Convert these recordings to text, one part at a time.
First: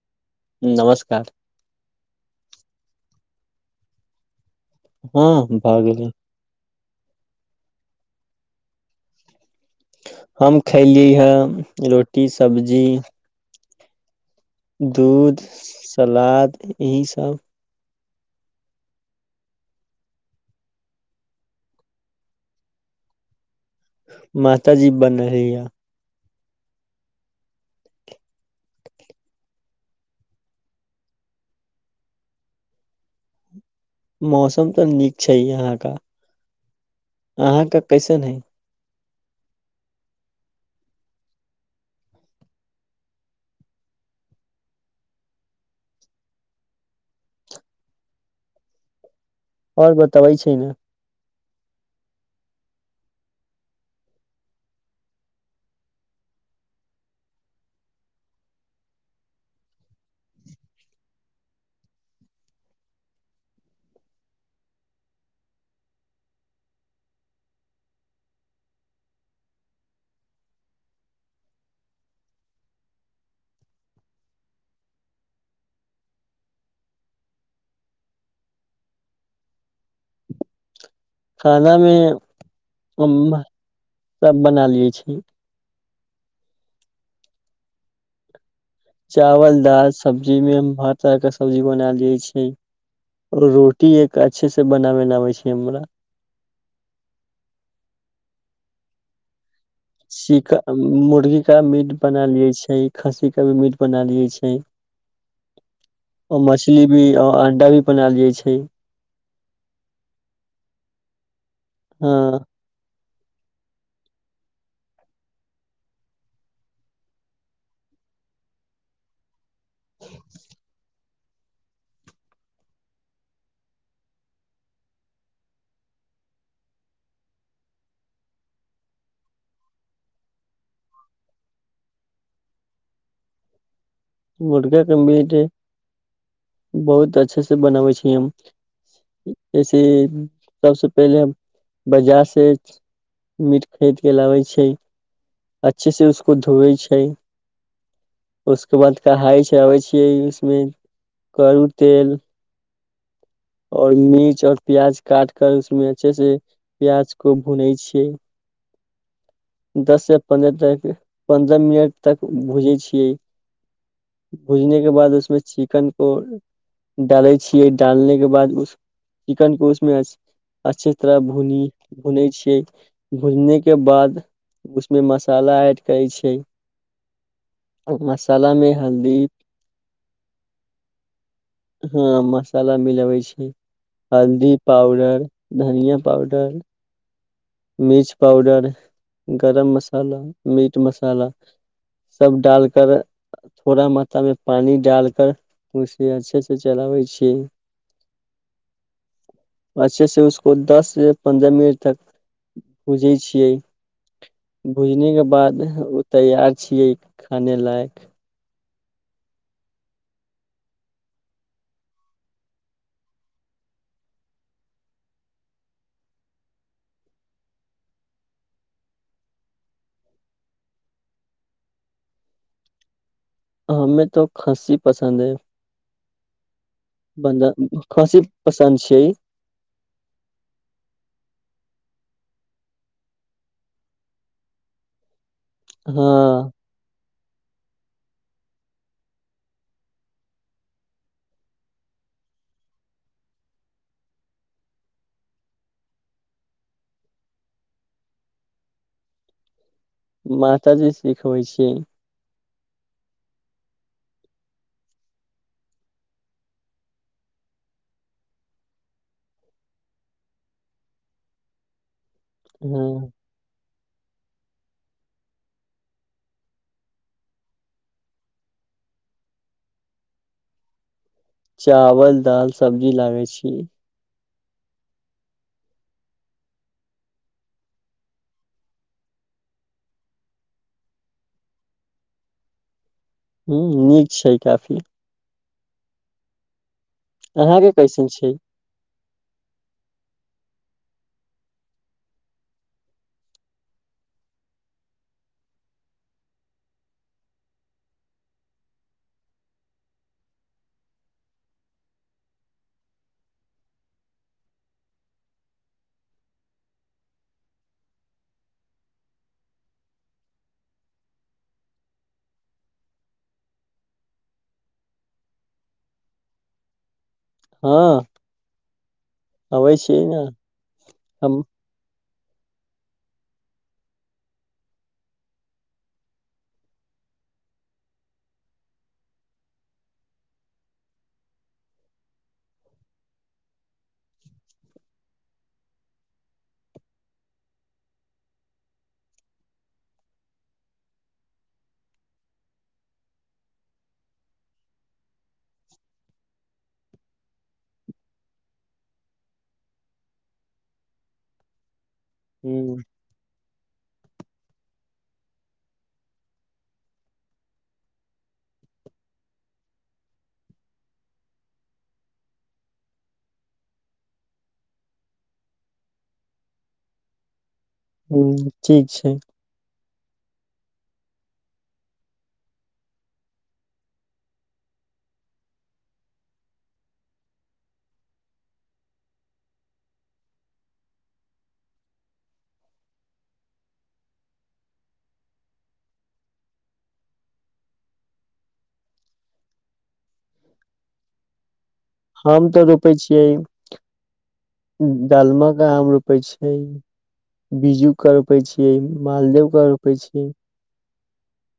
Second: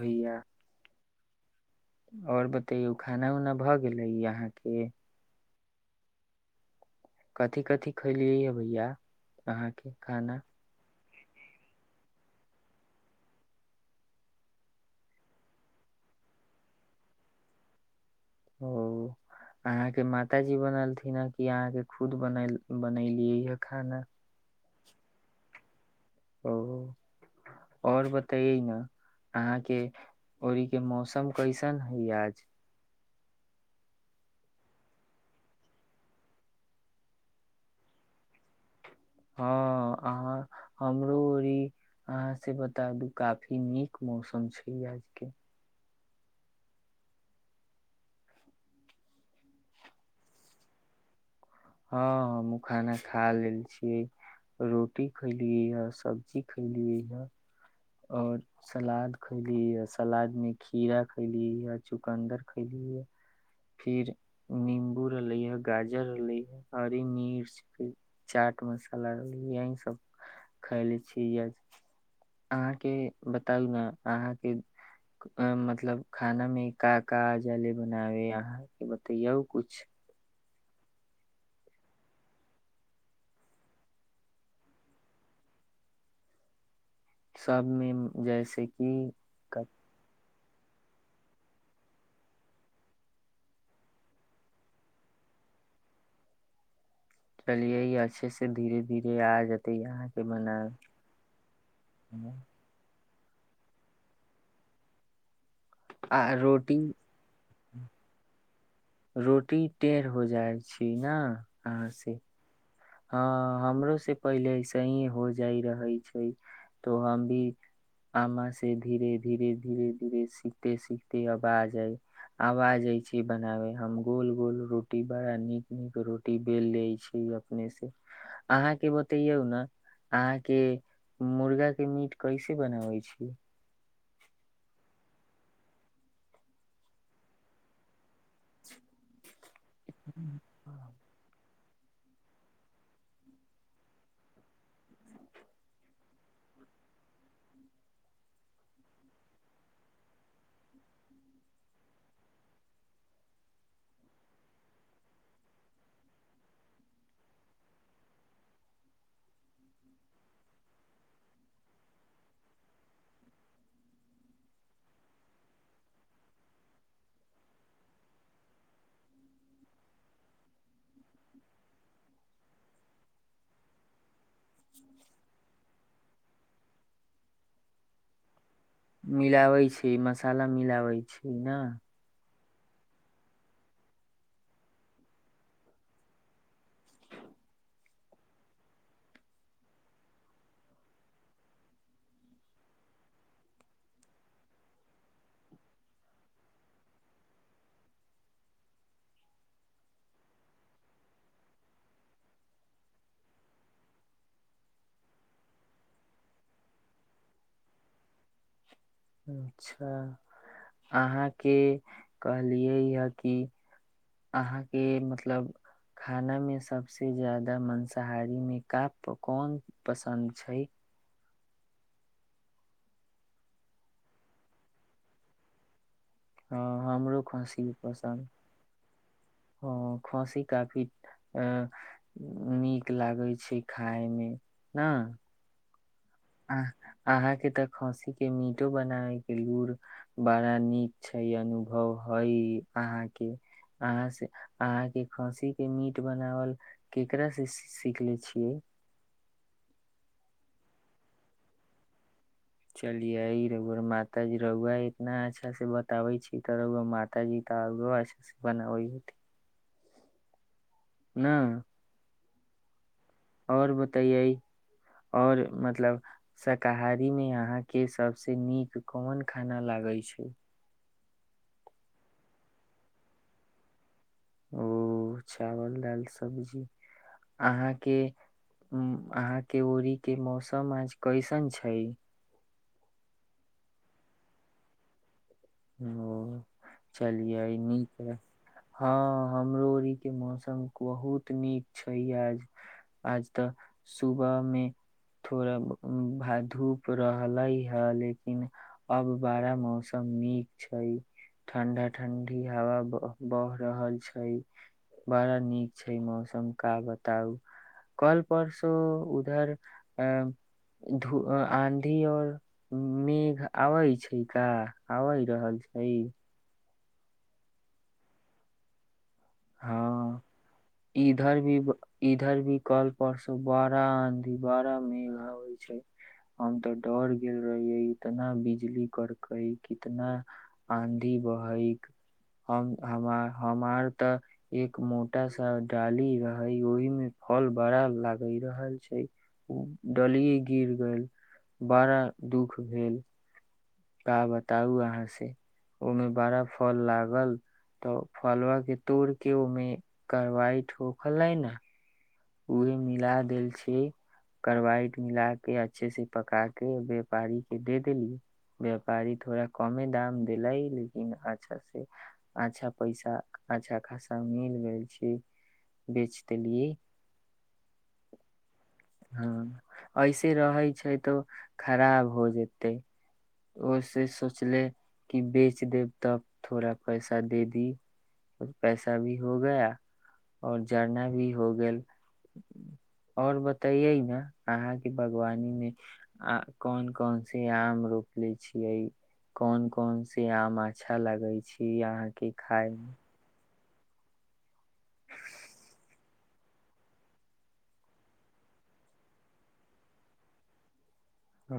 भैया नमस्कार आओर बता ते उ खाना उना भऽ गेलै यहाँके हँ भए गेलै कथी कथि खैलियै है भैया अहाँके खाना हम खैली इ रोटी सब्जी दूध सलाद यहीसभ ओ अहाँके माताजी बनलथिन ह कि अहाँके खुद बन बनेलियै हे खाना तजीब बन रहैय ओ आओर बतइे ने अहाँके ओरीके मौसम कैसन हइ आज मौसम तऽ नीक छै यहाँ का अहाँके कैसन है हँ अहाँ हमरो ओ अहाँ से बता दू काफी नीक मौसम छै ई आजके आओर बतबै छै ने हँ हमहूँ खाना खा लेल छियै रोटी खयलियैए सब्जी खयलियै यए आओर सलाद खयलीैए सलादमे खीरा खयलीै यए चुकन्दर खयलीए फिर निम्बू रहलैए गाजर रहलैए हरी मिर्च फेर चाट मसाला रहलै यहीसभ खयले छी यए अहाँके बताउ ने अहाँके मतलब खाना मे काका जाले बनावे अहाँके बतैयौ कुछु खानामे सभ बना लै छी। सबमे जैसे कि चावल दाल सब्जी सब्जी मे हम हर तरह के सब्जी बना लै छी रोटी एक अच्छे से बनाबै ल आबै छै हमरा चलू, नीक सँ धीरे-धीरे आबि जाएत। चन मुर्गी का मीट बना लिये छै खस्सीे भी मीट बना लियै छै। आ रोटी मछली भी आ अंडा भी बनायल जाइ छै। रोटी टेढ़ हो जाइ छी। ने अहाँसँ हँ हँ हमरो से पहिले ऐसे ही हो जाय रहे छै। तो हम भी आम से धीरे धीरे धीरे धीरे सीखते सीख आवाज आबि रहल अछि, हम गोल-गोल रोटी बनबैत छी, बड़ नीक-नीक रोटी बेलि लैत छी। अपने सँ अहाँकेँ बताउ ने, अहाँ मुर्गाक मीट केना बनबैत छी? बरका कम्पट बहुत नीक सँ बनबैत छी हम। ऐसे सबसे पहिले बजार सँ मीट कीनि कऽ अनैत छी। नीक सँ ओकरा धोइ छी, तकर बाद ओकरा मे तेल लगबैत छी। आओर मिर्च आ प्याज काटि कऽ ओहि मे नीक सँ प्याज भुजैत छी। दस-पन्द्रह मिनट धरि भुजलाक बाद ओहि मे चिकन डालैत छी। तखन चिकनकेँ ओहि मे नीक सँ भुजैत छी। भुजलाक बाद ओहि मे मसाला देइत छी। मसाला मे मिलाबै छै। मसाला मिलाबै छै हँ मस मसाला मिलाबै छै हल्दी पाउडर धनिया पाउडर मिर्च पाउडर, गरम मसाला, मीट मसाला सभ डालि कऽ थोड़ा मात्रा मे पानी देइत छी। ओकरा नीक सँ चलबैत छी आ दस-पन्द्रह मिनट धरि नीक सँ भुजैत छी। भुजैत छी, भुजलाक बाद ओ खाए लेल तैयार भ' जाइत अछि। अच्छा, अहाँकेँ कहलियै जे अहाँकेँ मतलब खानामे सभ सँ बेसी मांसाहारी मे कोन पकवान पसन्द अछि? हममें तो खाँसी पसन्द है हँ, हमरा सेहो बन्धा खाँसी खस्सी पसन्द पसन्द छियै अछि, खाँसी काफी नीक लगैत अछि। नीक लागै छै खाायमे ने हँ अहाँकेँ तऽ खस्सीक मीट बनाबय के लूरि बड़ नीक छै, अनुभव अछि। अहाँ खस्सीक मीट बनाबय केकरा सँ सिखलहुँ? माताजी सिखबै छीियै चलिये रघुआर माताजी रघुआ इतना अच्छा से बताबै छी तऽ रुआ माताजी तऽ आो अच्छा से बनाबै ह ना हुँ आओर बतैयै आओर मतलब शाकाहारीमे अहाँके सभसँ नीक कोन खाना लागै छै चावल दाल सब्जी लागै छी ओ चाउर, दालि, सब्जी अहाँक ओहि ठामक मौसम आइ केहन अछि? ह नीक छै काफी ह चलिए अहाँके नीक कैसन है छै हँ हमरो के मौसम बहुत नीक अछि। आइ सुबह मे थोड़ धूप छल, मुदा आब मौसम बड़ नीक अछि। ठंढा-ठंढा हवा बहि रहल छै, बड़ नीक मौसम छै, की कहू। काल-परसो ओहि दिस आँधी आ मेघ आबैत छै कि नहि? हाल छै हँ अबै छियै ने हँ हम इधर भी इधर भी कल पर से बड़ा आंधी बड़ा मेघा होइ छै हम तऽ डर गेल रहियै इतना बिजली करकै कितना आंधी बहै हम हमर तऽ एक मोटा डाली रहे ओहि मे फल बड़ा लागे रहल छै डलिये गिर गेल बड़ा दुख भेल का बताउ अहाँ से ओहिमे बड़ा फल लागल तऽ फलआ के तोड़ के ओहिमे कारवाइ ठोकलै ने परे ह मिला देलक करवाइट मिला के अच्छे से पका के व्यापारी के दे देली व्यापारी थोड़ा कमे दाम देले लेकिन अच्छा से अच्छा पैसा अच्छा खासा मिल गेल छै बेच देलियै हुँ हँ ऐसे रहै छै तो खराब हो जेते ओ से सोचले कि बेच देब तब थोड़ा पैसा दे दी पैसा भी हो गया और जड़ना भी हो गेल आओर ब ते ये ने अहां के बागवानी मे कोन कोन से आम रोपले छीिये कोन कोन से आम अच्छा लगे छै हम तऽ रोपै छियै डालमाके आम रोपै छियै बिज्जूके रोपै छियै मालदेहके रोपै छियै ओ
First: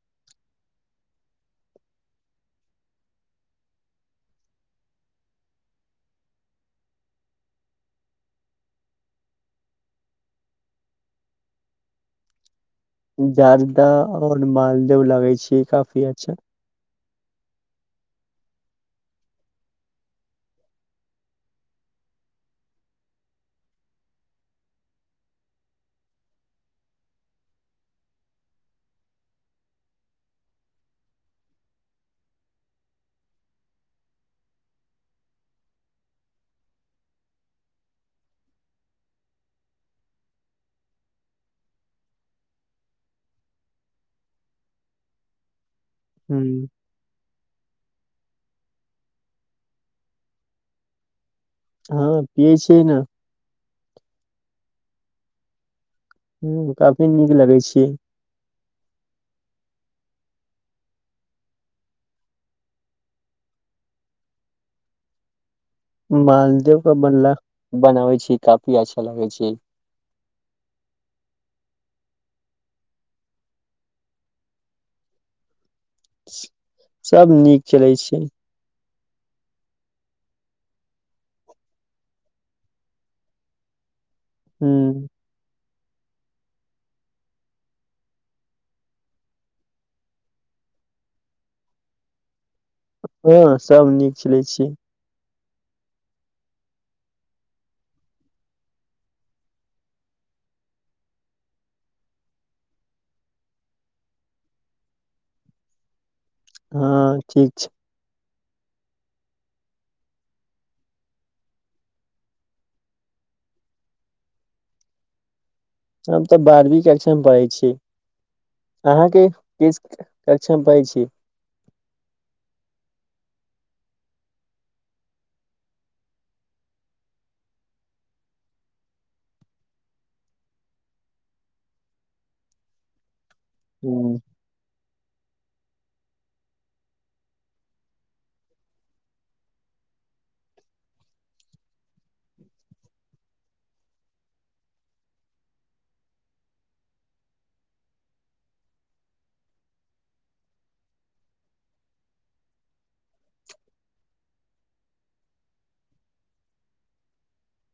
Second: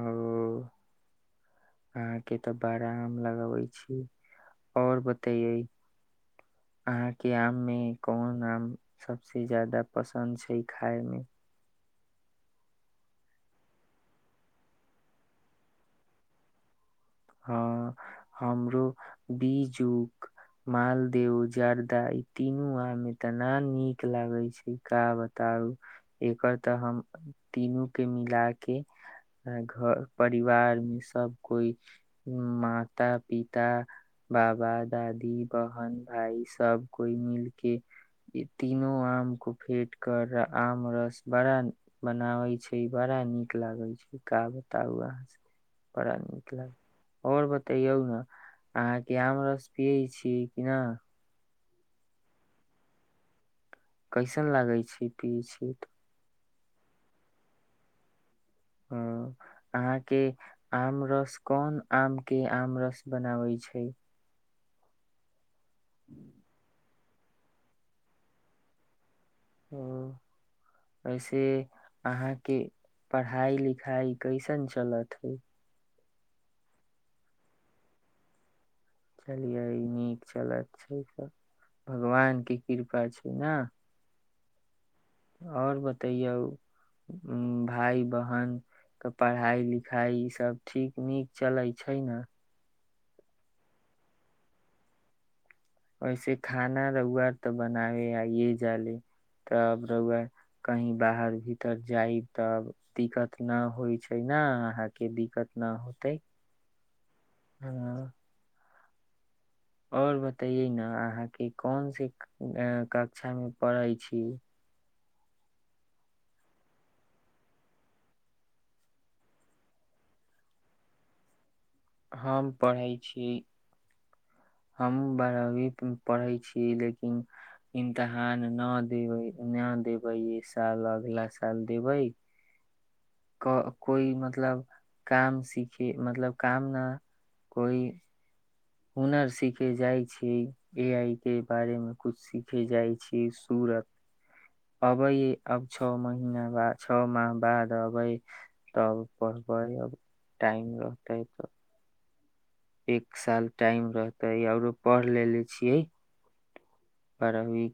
अहाँके तऽ बड़ा आम लगाबै छी आओर बतैयै अहाँके आम मे कोन आम सबस जादा पसन्द छै खाायमे जदा आओर मालदेव लगै छै काफी अच्छा हँ हमरो बीजुक मालदेव जर्दा ई तीनू आम मे तऽना नीक लागै छै का बताउ एकर तऽ हम तीनू के मिला के घर परिवार मे सब कोइ माता पिता बाबा दादी बहन भााय सब कोइ मिल के तीनो आम को फेट कर आम रस बड़ा बनाबै छै बड़ा नीक लागे छै का बताउ अहाँ बड़ा ह नीक लागय आओर बतैयौ ने अहाँके आम रस पियै छी कि ना हँ पियै छिय न कैसन लागै छै पियै छियै तऽ हुँ काफी नीक लगै छिय हँ अहाँके आम रस कोन आम के आम रस बनाबै छै मालदह बनला बनावे छी काफी अच्छा लगे छै एहिऐ से अहाँके पढ़ाइ लिखाइ कैसन चलत हइ सभ नीक चलै छै चलियै ई नीक चलत छै सभ भगवानके कृपा छै ने हू आओर बतैयौ भाइ बहिनके पढ़ाइ लिखाइ ई सब ठीक नीक चलै छै ने हँ सभ नीक चलै छियै वैसे खाना रहुुआर तऽ बनाबे आइे जाले तब रुआर कही बाहर भीतर जाय तब दिक्कत न होइ छै ने अहााँके दिक्कत न होते हँ ठीक छै आओर बतैैय ने अहाँके कोनस कक्षामे पढ़ै छी हम तऽ बारहवीं कक्षामे पढ़ै छी अहाँके किस कक्षामे पढ़ै छी हम पढ़ै छी हम बारहवी पढ़ै छीिय लेकिन इमतहान नहि देबै नहि देबै ई साल अगलाा साल देबै क कोइ हूँ, मतलब काम सीखे मतलब काम न कोइ हुनर सीखे जाइ छी ए आइ के बारेमे किछ सीखे जाइ छी सूरत अबै अब छओ महीना बाद छओ माह बाद अबै तब पढ़बै अब टाइम रहतै तऽ एक साल टाइम रहतै आओरो पढ़ लेे छियै बारहवीं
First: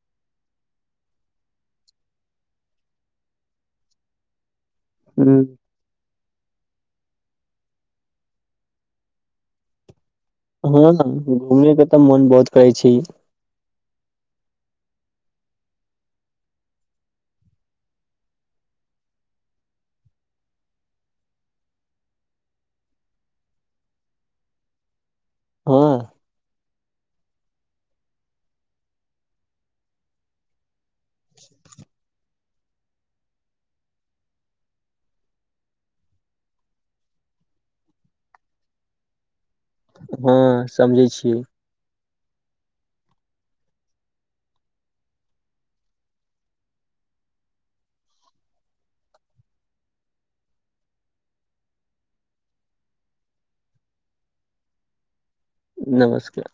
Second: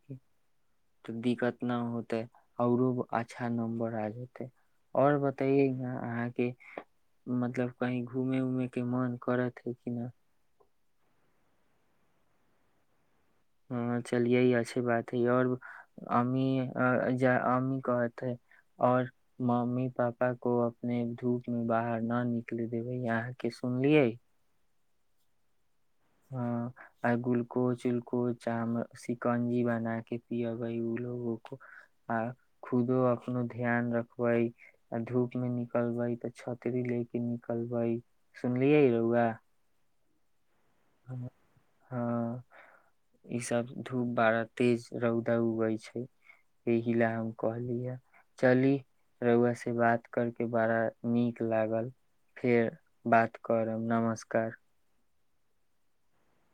तऽ दिक्कत नहि होतै आऔरो अच्छा नम्बर आ जेतै आओर हूँ, बताइए न अहाँ के मतलब कही घूमे उमे के मन करत हे किना हँ घूमय के तऽ मोन बहुत करै छै ह चलिये ई अच्छी बात है और अम्मी अम्मी कहते और मम्मी पापा को अपने धूप मे बाहर न निकल देबै यहाँ के सुनलियै हँ ह आ ग्लुकोज उलकोज चाहे सिकंजी बना के पियबे लो को आ खुदो अपनो ध्यान रखबै आ धूप मे निकलबै तऽ छतरी ले के निकलबै सुनलियै रौआ हँ समझै छियै हँ ई सब धूप बड़ा तेज रौदा उगै छै एहि ले हम कहली हे चली रौआ से बात करके बड़ा नीक लागल फेर बात करब नमस्कार नमस्कार